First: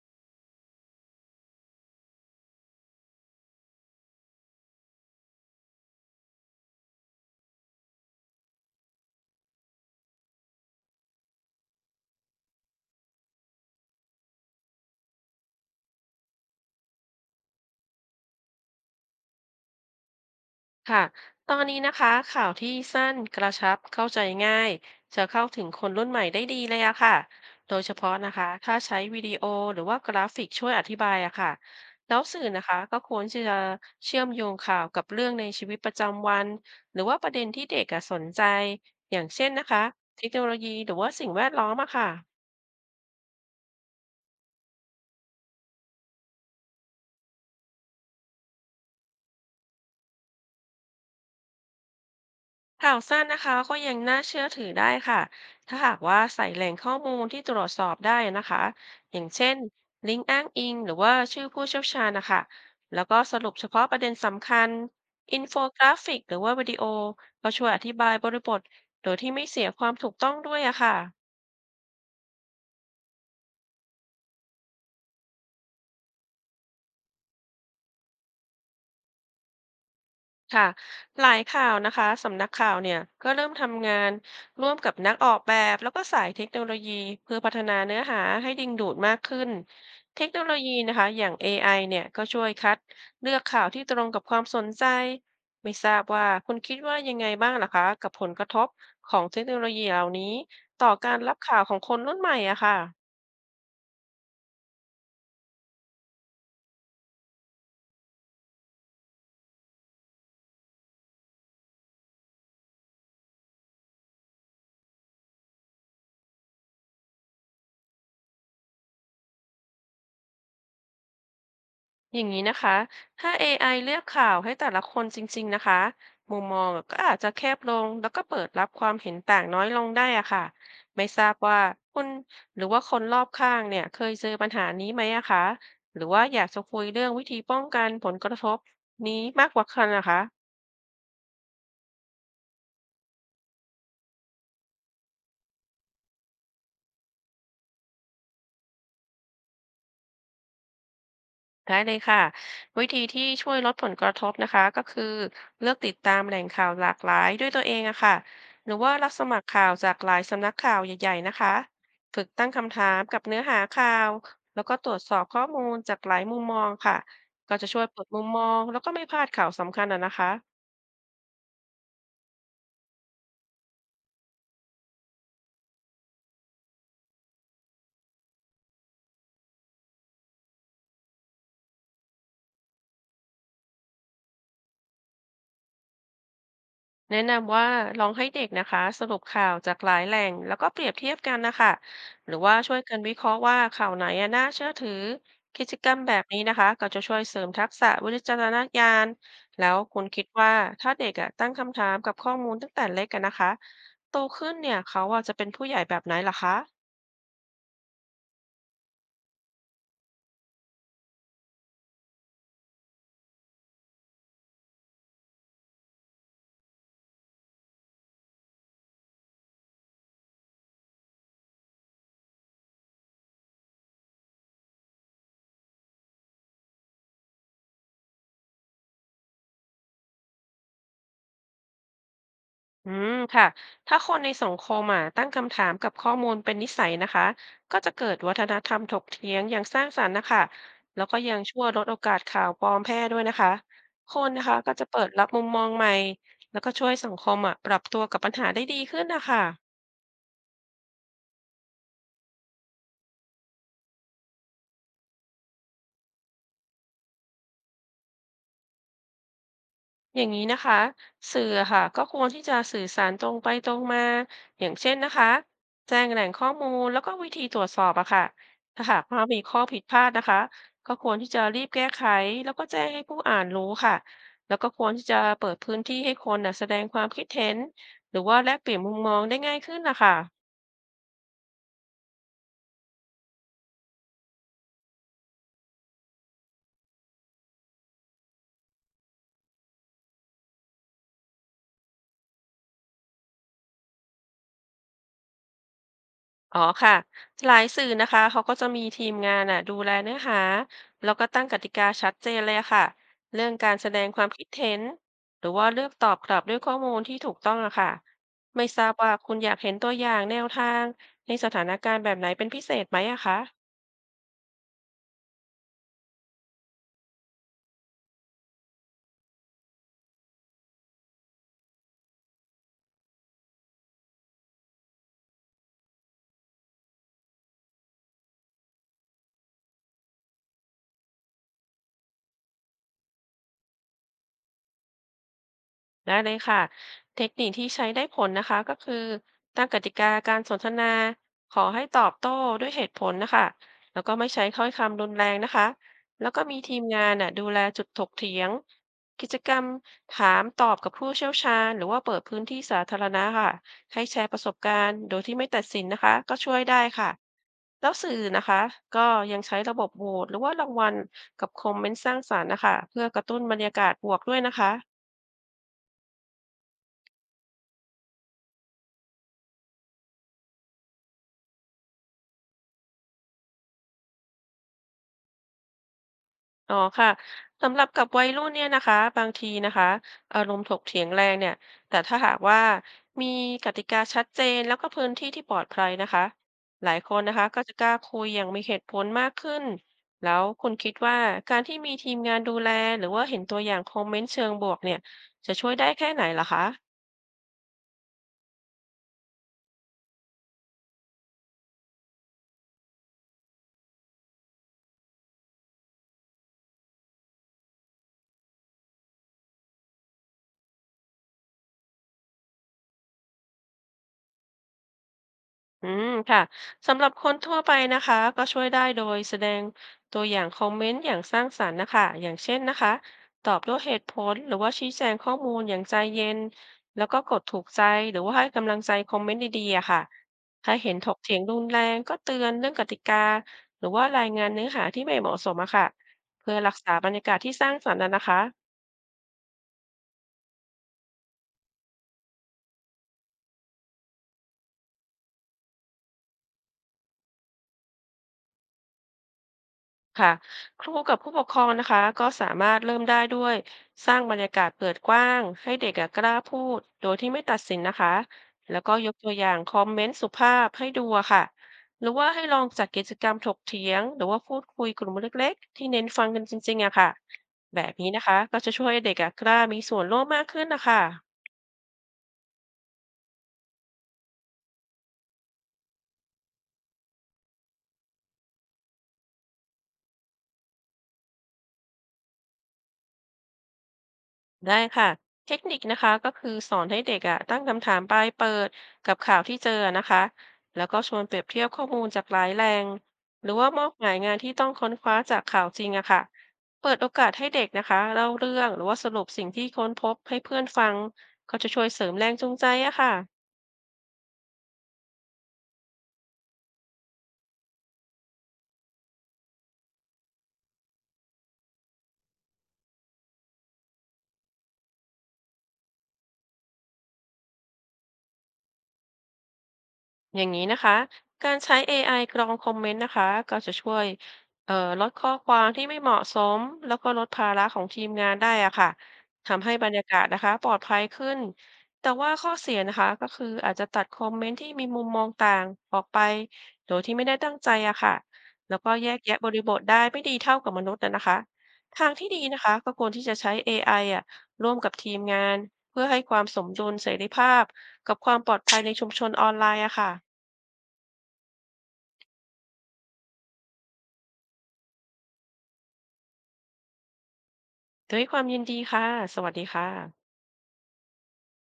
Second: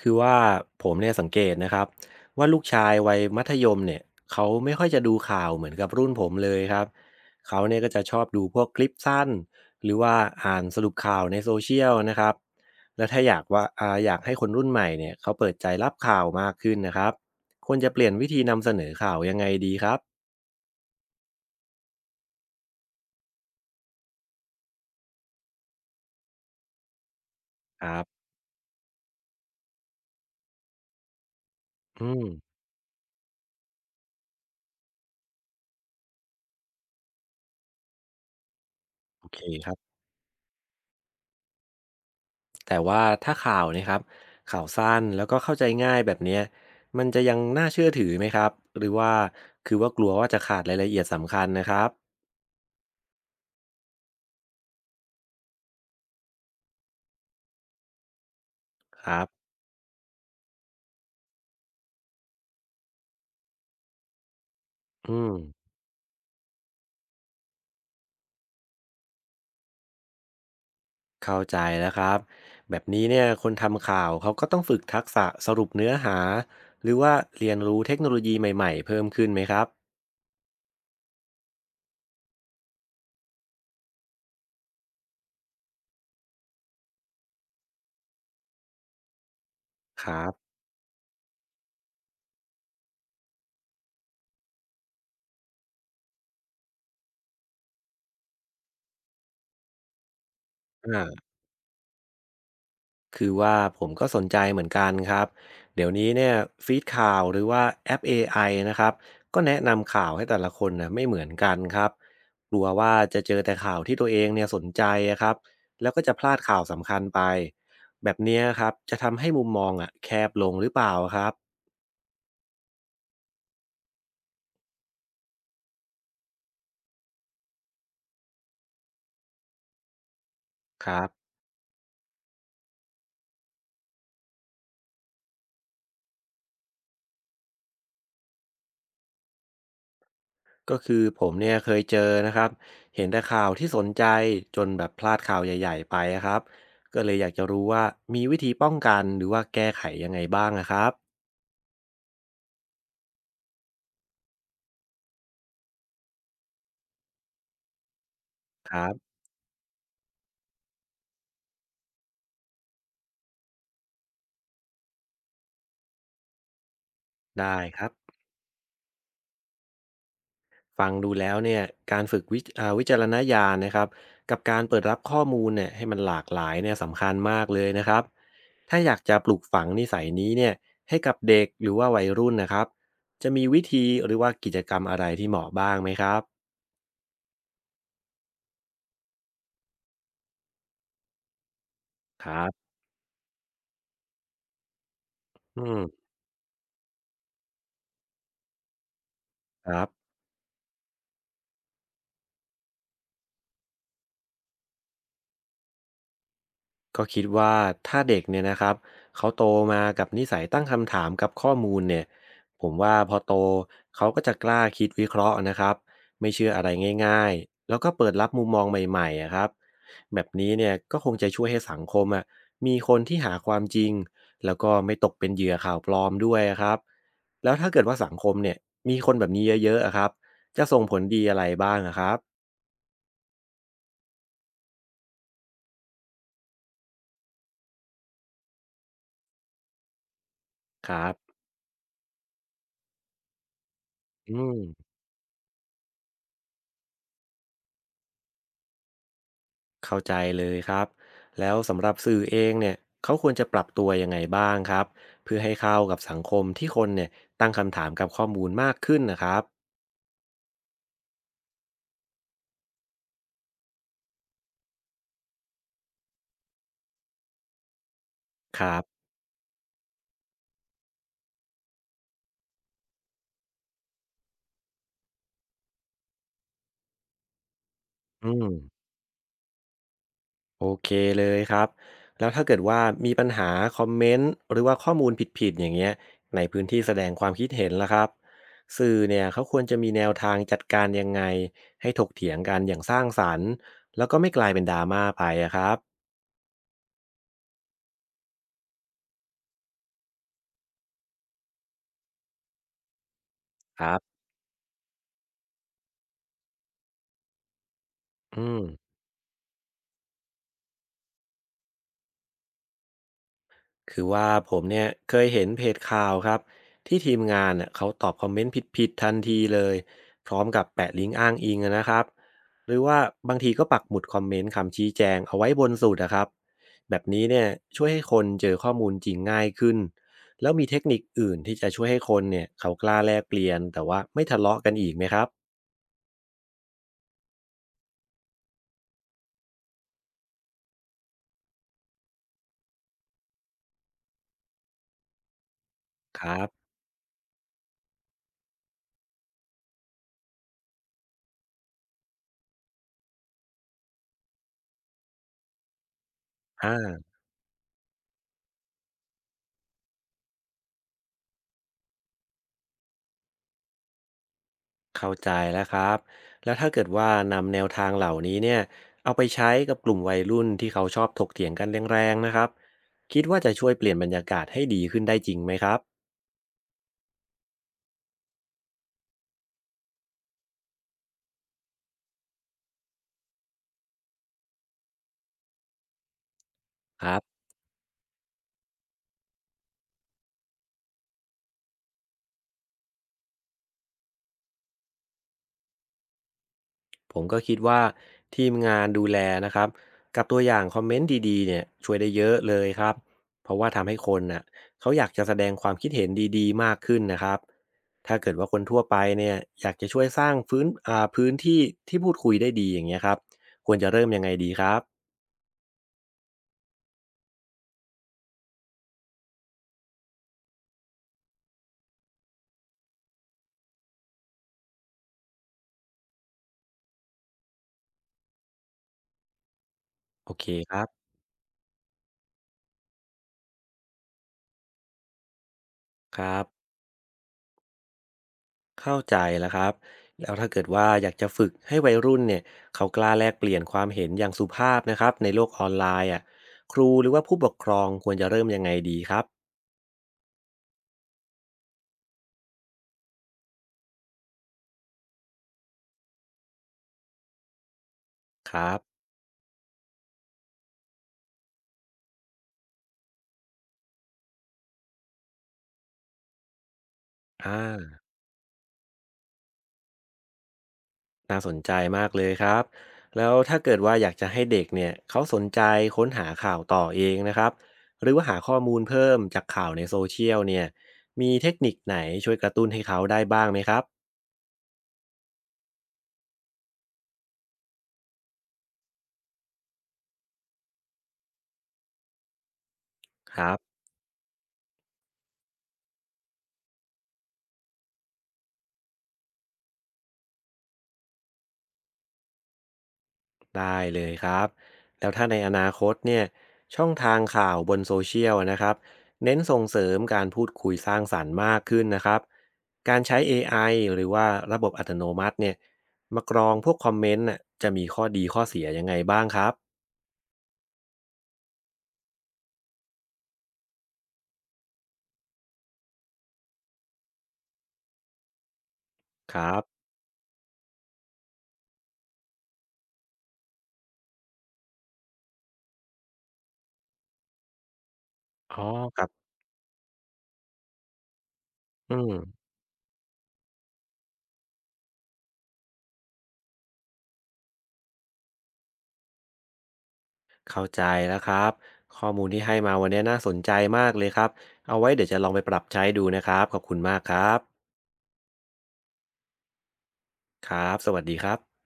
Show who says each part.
Speaker 1: คือว่าผมเนี่ยสังเกตนะครับว่าลูกชายวัยมัธยมเนี่ยเขาไม่ค่อยจะดูข่าวเหมือนกับรุ่นผมเลยครับเขาเนี่ยก็จะชอบดูพวกคลิปสั้นหรือว่าอ่านสรุปข่าวในโซเชียลนะครับแล้วถ้าอยากว่าอาอยากให้คนรุ่นใหม่เนี่ยเขาเปิดใจรับข่าวมากขึ้นนะครับควรจะเปลี่ยนวิธีนำเสนอข่าวยังไงดีครับ
Speaker 2: ค่ะตอนนี้นะคะข่าวที่สั้นกระชับเข้าใจง่ายจะเข้าถึงคนรุ่นใหม่ได้ดีเลยอะค่ะโด
Speaker 1: ค
Speaker 2: ยเฉ
Speaker 1: รั
Speaker 2: พาะ
Speaker 1: บ
Speaker 2: นะคะถ้าใช้วิดีโอหรือว่ากราฟิกช่วยอธิบายอะค่ะ
Speaker 1: อื
Speaker 2: แล้ว
Speaker 1: ม
Speaker 2: สื่อนะคะก็ควรที่จะเชื่อมโยงข่าวกับเรื่องในชีวิตประจำวันหรือว่าประเด็นที่เด็กอะสนใจอย่า
Speaker 1: โอ
Speaker 2: ง
Speaker 1: เค
Speaker 2: เช่น
Speaker 1: ค
Speaker 2: นะ
Speaker 1: รั
Speaker 2: คะ
Speaker 1: บ
Speaker 2: เทคโนโลยีหรือว่าสิ่งแวดล้อมอะค่ะ
Speaker 1: แต่ว่าถ้าข่าวเนยครับข่าวสั้นแล้วก็เข้าใจง่ายแบบเนี้ยมันจะยังน่าเชื่อถือไหมครับหรือว่าคือว่ากลัวว่าจะขาดรายละเอียดสำคัญนะครับ
Speaker 2: ข่าวสั้นนะคะก็ยังน่าเชื่อถือได้ค่ะ ถ้าหากว่าใส่แหล่งข้อมูลที่ตรวจสอบได้นะคะ
Speaker 1: ค
Speaker 2: อ
Speaker 1: รั
Speaker 2: ย่า
Speaker 1: บ
Speaker 2: งเช่นลิงก์อ้างอิงหรือว่าชื่อผู้เชี่ยวชาญนะคะ แล้วก็สรุปเฉพาะประเด็นสำคัญ
Speaker 1: อืม
Speaker 2: อินโฟกราฟิกหรือว่าวิดีโอก็ช่วยอธิบายบริบทโดยที่ไม่เสียความถูกต้องด้วยอะค่ะ
Speaker 1: เข้าใจแล้วครับแบบนี้เนี่ยคนทำข่าวเขาก็ต้องฝึกทักษะสรุปเนื้อหาหรือว่าเรียนรู้เทคโนโลยีใหม่ๆเพิ่มขึ้นไหมครับ
Speaker 2: ค่ะหลายข่าวนะคะสำนักข่าวเนี่ยก็เริ่มทำงานร่วมกับนักออกแบบแล้วก็สายเทคโนโลยีเพื่อพัฒนาเนื้อหาให้ดึงดูดมากขึ้น
Speaker 1: ครั
Speaker 2: เทค
Speaker 1: บ
Speaker 2: โนโลยีนะคะอย่าง AI เนี่ยก็ช่วยคัดเลือกข่าวที่ตรงกับความสนใจไม่ทราบว่าคุณคิดว่ายังไงบ้างล่ะคะกับผลกระทบของเทคโนโลยีเหล่านี้ต่อการ
Speaker 1: อ่า
Speaker 2: รับข่าวของคนรุ่นใหม่อะค่ะ
Speaker 1: คือว่าผมก็สนใจเหมือนกันครับเดี๋ยวนี้เนี่ยฟีดข่าวหรือว่าแอป a อไอนะครับก็แนะนำข่าวให้แต่ละคนนะไม่เหมือนกันครับกลัวว่าจะเจอแต่ข่าวที่ตัวเองเนี่ยสนใจอะครับแล้วก็จะพลาดข่าวสำคัญไปแบบเนี้ยครับจะทำให้มุมมองอ่ะแคบลงหรือเปล่าครับ
Speaker 2: อย่างนี้นะคะ ถ้า AI เลือกข่าวให้แต่ละคนจริงๆนะคะมุมมองก็อาจจะแคบลง แล้วก็เปิดรับความเห็นต่างน้อยลงได้อะค่ะ
Speaker 1: ครั
Speaker 2: ไม่ทรา
Speaker 1: บ
Speaker 2: บว่าคุณหรือว่าคนรอบข้างเนี่ยเคยเจอปัญหานี้ไหมอะคะหรือว่าอยากจะคุยเรื่องวิธีป้องกันผลกระทบนี้มากกว่ากันนะคะ
Speaker 1: ก็คือผมเนี่ยเคยเจอนะครับเห็นแต่ข่าวที่สนใจจนแบบพลาดข่าวใหญ่ๆไปอะครับก็เลยอยากจะรู้ว่ามีวิธีป้องกันหรือว่าแก้ไขยังไงบ้างอะครับ
Speaker 2: ได้เลยค่ะวิธีที่ช่วยลดผลกระทบนะคะก็คือเลือกติดตามแหล่งข่าวหลากหลายด้วยตัวเองอะค่ะห
Speaker 1: ค
Speaker 2: รือ
Speaker 1: รั
Speaker 2: ว่ารั
Speaker 1: บ
Speaker 2: บสมัครข่าวจากหลายสำนักข่าวใหญ่ๆนะคะฝึกตั้งคำถามกับเนื้อหาข่าวแล้วก็ตรวจสอบข้อมูลจากหลายมุมมองค่ะก็
Speaker 1: ได้
Speaker 2: จะ
Speaker 1: ค
Speaker 2: ช่วย
Speaker 1: รับ
Speaker 2: เปิดมุมมองแล้วก็ไม่พลาดข่าวสำคัญอะนะคะ
Speaker 1: ฟังดูแล้วเนี่ยการฝึกวิจารณญาณนะครับกับการเปิดรับข้อมูลเนี่ยให้มันหลากหลายเนี่ยสำคัญมากเลยนะครับถ้าอยากจะปลูกฝังนิสัยนี้เนี่ยให้กับเด็กหรือว่าวัยรุ่นนะครับจะมีวิธีหรือว่ากิจกรรมอะไรที่เหมาะบ้างไหมครับ
Speaker 2: แนะนำว่าลองให้เด็กนะคะสรุปข่าวจากหลายแหล่งแล้วก็เปรียบเทียบกันนะคะ
Speaker 1: ค
Speaker 2: หรื
Speaker 1: รั
Speaker 2: อว่า
Speaker 1: บ
Speaker 2: ช่วยกันวิเคราะห์ว่าข่าวไหนอะน่าเชื่อถือ
Speaker 1: อื
Speaker 2: กิจ
Speaker 1: ม
Speaker 2: กรรมแบบนี้นะคะก็จะช่วยเสริมทักษะวิจารณญาณแล้
Speaker 1: ค
Speaker 2: ว
Speaker 1: รับ
Speaker 2: คุณคิดว่าถ้าเด็กอะตั้งคำถามกับข้อมูลตั้งแต่เล็กกันนะคะโตขึ้นเนี่ยเขาอะจะเป็นผู้ใหญ่แบบไหนล่ะคะ
Speaker 1: ก็คิดว่าถ้าเด็กเนี่ยนะครับเขาโตมากับนิสัยตั้งคำถามกับข้อมูลเนี่ยผมว่าพอโตเขาก็จะกล้าคิดวิเคราะห์นะครับไม่เชื่ออะไรง่ายๆแล้วก็เปิดรับมุมมองใหม่ๆอะครับแบบนี้เนี่ยก็คงจะช่วยให้สังคมอ่ะมีคนที่หาความจริงแล้วก็ไม่ตกเป็นเหยื่อข่าวปลอมด้วยอะครับแล้วถ้าเกิดว่าสังคมเนี่ยมีคนแบบนี้เยอะๆอะครับจะส่งผลดีอะไรบ้างอะครับ
Speaker 2: อืมค่ะถ้าคนในสังคมอ่ะตั้งคำถามกับข้อมูลเป็นนิสัยนะคะก็จะเกิดวัฒนธรรมถกเถียงอย่างสร้างสรรค์นะคะ
Speaker 1: ค
Speaker 2: แล้
Speaker 1: รั
Speaker 2: วก็
Speaker 1: บ
Speaker 2: ยังช่วยลดโอกาสข่าวปลอมแพร่ด้วยนะคะคน
Speaker 1: อื
Speaker 2: นะคะ
Speaker 1: ม
Speaker 2: ก็จะเปิดรับมุมมองใหม่แล้วก็ช่วยสังคมอ่ะปรับตัวกับปัญหาได้ดีขึ้นนะคะ
Speaker 1: เข้าใจเลยครับแล้วสำหรับสื่อเองเนี่ยเขาควรจะปรับตัวยังไงบ้างครับเพื่อให้เข้ากับสังคมที่คนเนี่ยตั้งคำถามกับข้อมูลมากขึ้นนะครับ
Speaker 2: อย่างนี้นะคะสื่อค่ะก็ควรที่จะสื่อสารตรงไปตรงมาอย่างเช่นนะคะแจ้งแหล่งข้อมูลแล้วก็วิธีตรวจสอบอะค่ะ
Speaker 1: ครั
Speaker 2: ถ้าหา
Speaker 1: บ
Speaker 2: กว่ามีข้อผิดพลาดนะคะก็ควรที่จะรีบแก้ไขแล้วก็แจ้งให้ผู้อ่านรู้ค่ะแล้วก็ควรที่จะเปิดพื้นที่ให้คนน่ะแสดงความคิดเห็นหรือ
Speaker 1: อื
Speaker 2: ว่า
Speaker 1: ม
Speaker 2: แลกเปลี่ยนมุมมองได้ง่ายขึ้นนะคะ
Speaker 1: โอเคเลยครับแล้วถ้าเกิดว่ามีปัญหาคอมเมนต์หรือว่าข้อมูลผิดๆอย่างเงี้ยในพื้นที่แสดงความคิดเห็นล่ะครับสื่อเนี่ยเขาควรจะมีแนวทางจัดการยังไงให้ถกเถียงกันอย่างสร้างสรรค์แล้วก็ไม่กลายเป็นดราม่าไปอะครับ
Speaker 2: อ๋อค่ะหลายสื่อนะคะเขาก็จะมีทีมงานอ่ะดูแลเนื้อหาแล้วก็ตั้งกติกาชัดเจนเลยอะค่ะเรื่องการ
Speaker 1: ค
Speaker 2: แส
Speaker 1: รั
Speaker 2: ดงค
Speaker 1: บ
Speaker 2: วามคิดเห็นหรือว่าเลือกตอบกลับด้วยข้อมูลที่ถูกต้องอะค่ะ
Speaker 1: อืม
Speaker 2: ไม่ทราบว่าคุณอยากเห็นตัวอย่างแนวทางในสถานการณ์แบบไหนเป็นพิเศษไหมอะคะ
Speaker 1: คือว่าผมเนี่ยเคยเห็นเพจข่าวครับที่ทีมงานน่ะเขาตอบคอมเมนต์ผิดๆทันทีเลยพร้อมกับแปะลิงก์อ้างอิงอะนะครับหรือว่าบางทีก็ปักหมุดคอมเมนต์คำชี้แจงเอาไว้บนสุดนะครับแบบนี้เนี่ยช่วยให้คนเจอข้อมูลจริงง่ายขึ้นแล้วมีเทคนิคอื่นที่จะช่วยให้คนเนี่ยเขากล้าแลกเปลี่ยนแต่ว่าไม่ทะเลาะกันอีกไหมครับ
Speaker 2: ได้เลยค่ะเทคนิคที่ใช้ได้ผลนะคะก็คือตั้งกติกาการสนทนาขอให้ตอบโต้ด้วยเหตุผลนะคะแล้วก็ไม่ใช้ถ้อยคำรุนแรงนะคะ
Speaker 1: ค
Speaker 2: แล้ว
Speaker 1: รั
Speaker 2: ก็
Speaker 1: บ
Speaker 2: มีทีมงานน่ะดูแลจุดถกเถียงกิจกรรมถามตอบกับผู้เชี่ยวชาญหรือว่าเปิดพื้นที่สาธารณะค่ะให้แชร์ประสบการณ์โดยที่ไม่ตัดสินนะคะก็ช่วยได้ค่ะ
Speaker 1: อ่า
Speaker 2: แล้วสื่อนะคะก็ยังใช้ระบบโหวตหรือว่ารางวัลกับคอมเมนต์สร้างสรรค์นะคะเพื่อกระตุ้นบรรยากาศบวกด้วยนะคะ
Speaker 1: เข้าใจแล้วครับแล้วถ้าเกิดว่านำแนวทางเหล่านี้เนี่ยเอาไปใช้กับกลุ่มวัยรุ่นที่เขาชอบถกเถียงกันแรงๆนะครับคิดว่าจะช่วยเปลี่ยนบรรยากาศให้ดีขึ้นได้จริงไหมครับ
Speaker 2: อ๋อค่ะสำหรับกับวัยรุ่นเนี่ยนะคะบางทีนะคะอารมณ์ถกเถียงแรงเนี่ยแต่ถ้าหากว่ามีกติกาชัดเจนแล้วก็พื้นที่ที่ปลอดภัยนะคะหลาย
Speaker 1: ค
Speaker 2: ค
Speaker 1: รั
Speaker 2: นนะ
Speaker 1: บ
Speaker 2: คะก็จะกล้าคุยอย่างมีเหตุผลมากขึ้นแล้วคุณคิดว่าการที่มีทีมงานดูแลหรือว่าเห็นตัวอย่างคอมเมนต์เชิงบวกเนี่ยจะช่วยได้แค่ไหนล่ะคะ
Speaker 1: ผมก็คิดว่าทีมงานดูแลนะครับกับตัวอย่างคอมเมนต์ดีๆเนี่ยช่วยได้เยอะเลยครับเพราะว่าทำให้คนน่ะเขาอยากจะแสดงความคิดเห็นดีๆมากขึ้นนะครับถ้าเกิดว่าคนทั่วไปเนี่ยอยากจะช่วยสร้างฟื้นอ่าพื้นที่ที่พูดคุยได้ดีอย่างเงี้ยครับควรจะเริ่มยังไงดีครับ
Speaker 2: อืมค่ะสำหรับคนทั่วไปนะคะก็ช่วยได้โดยแสดงตัวอย่างคอมเมนต์อย่างสร้างสรรค์นะคะอย่างเช่นนะคะตอบด้วยเหตุผลหรือว่าชี้แจงข้อมูลอย่างใจเย็นแล้วก็กดถูกใจหรือว่าให้กำลังใจคอมเมนต์ดีๆอะค่ะ
Speaker 1: โอเคค
Speaker 2: ถ้า
Speaker 1: รั
Speaker 2: เห็น
Speaker 1: บ
Speaker 2: ถกเถียงรุนแรงก็เตือนเรื่องกติกาหรือว่ารายงานเนื้อหาที่ไม่เหมาะสมอะค่ะ
Speaker 1: ครับ
Speaker 2: เพื่อรักษาบรรยากาศที่สร้างสรรค์อะนะคะ
Speaker 1: เข้าใจแล้วครับแล้วถ้าเกิดว่าอยากจะฝึกให้วัยรุ่นเนี่ยเขากล้าแลกเปลี่ยนความเห็นอย่างสุภาพนะครับในโลกออนไลน์อ่ะครูหรือว่าผู้ปกครองควรจะเริ่มยังไงดีครับ
Speaker 2: ค่ะครูกับผู้ปกครองนะคะก็สามารถเริ่มได้ด้วยสร้างบรรยากาศเปิดกว้างให้เด็กอะกล้าพูดโดยที่ไม่ตัดสินนะคะ
Speaker 1: ครั
Speaker 2: แล้วก็
Speaker 1: บ
Speaker 2: ยกตัวอย่างคอมเมนต์สุภาพให้ดูอะค่ะหรือว่าให้ลองจัดกิจกรรมถกเถียงหรือว่าพูดคุยกลุ่มเล็กๆที่เน้นฟังกันจริงๆอะค่ะ
Speaker 1: อ่
Speaker 2: แบบ
Speaker 1: า
Speaker 2: นี้นะคะก็จะช่วยให้เด็กอะกล้ามีส่วนร่วมมากขึ้นนะคะ
Speaker 1: น่าสนใจมากเลยครับแล้วถ้าเกิดว่าอยากจะให้เด็กเนี่ยเขาสนใจค้นหาข่าวต่อเองนะครับหรือว่าหาข้อมูลเพิ่มจากข่าวในโซเชียลเนี่ยมีเทคนิคไหนช่วยกระตุ้นให้เขาได้บ้างไหมครับ
Speaker 2: ได้ค่ะเทคนิคนะคะก็คือสอนให้เด็กอ่ะตั้งคำถามปลายเปิดกับข่าวที่เจอนะคะแล้วก็ชวนเปรียบเทียบข้อมูลจากหลายแหล่ง
Speaker 1: ค
Speaker 2: ห
Speaker 1: รั
Speaker 2: รือว่า
Speaker 1: บ
Speaker 2: มอบหมายงานที่ต้องค้นคว้าจากข่าวจริงอะค่ะเปิดโอกาสให้เด็กนะคะเล่าเรื่องหรือว่าสรุปสิ่งที่ค้นพบให้เพื่อนฟังก็จะช่วยเสริมแรงจูงใจอะค่ะ
Speaker 1: ได้เลยครับแล้วถ้าในอนาคตเนี่ยช่องทางข่าวบนโซเชียลนะครับเน้นส่งเสริมการพูดคุยสร้างสรรค์มากขึ้นนะครับการใช้ AI หรือว่าระบบอัตโนมัติเนี่ยมากรองพวกคอมเมนต์น่ะจะมีข้อดีข้อเสียยังไงบ้างครับ
Speaker 2: อย่างนี้นะคะการใช้ AI กรองคอมเมนต์นะคะก็จะช่วยเอ่อลดข้อความที่ไม่เหมาะสมแล้วก็ลดภาระของทีมงานได้อะค่ะ
Speaker 1: ครับ
Speaker 2: ทำให้บรรยากาศนะคะปลอดภัยขึ้นแต่ว่าข้อเสียนะคะก็คืออาจจะตัดคอมเมนต์ที่มีมุมมองต่างออกไปโดยที่ไม่ได้ตั้งใจอะค่ะ
Speaker 1: อ๋อ
Speaker 2: แล้วก็
Speaker 1: ครั
Speaker 2: แยก
Speaker 1: บ
Speaker 2: แยะบริบทได้ไม่ดีเท่ากับมนุษย์นะนะคะ
Speaker 1: อื
Speaker 2: ทา
Speaker 1: ม
Speaker 2: งที่ดีนะคะก็ควรที่จะใช้ AI อไออะร่วมกับทีมงานเพื่อให้ความสมดุลเสรีภาพกับความปลอดภัยในชุมชนออนไลน์อะค่ะ
Speaker 1: เข้าใจแล้วครับข้อมูลที่ให้มาวันนี้น่าสนใจมากเลยครับเอาไว้เดี๋ยวจะลองไปปรับใช้ดูนะครับขอบคุณมากครับ
Speaker 2: ด้วยความยินดีค่ะ สวัสดีค่ะ
Speaker 1: ครับสวัสดีครับ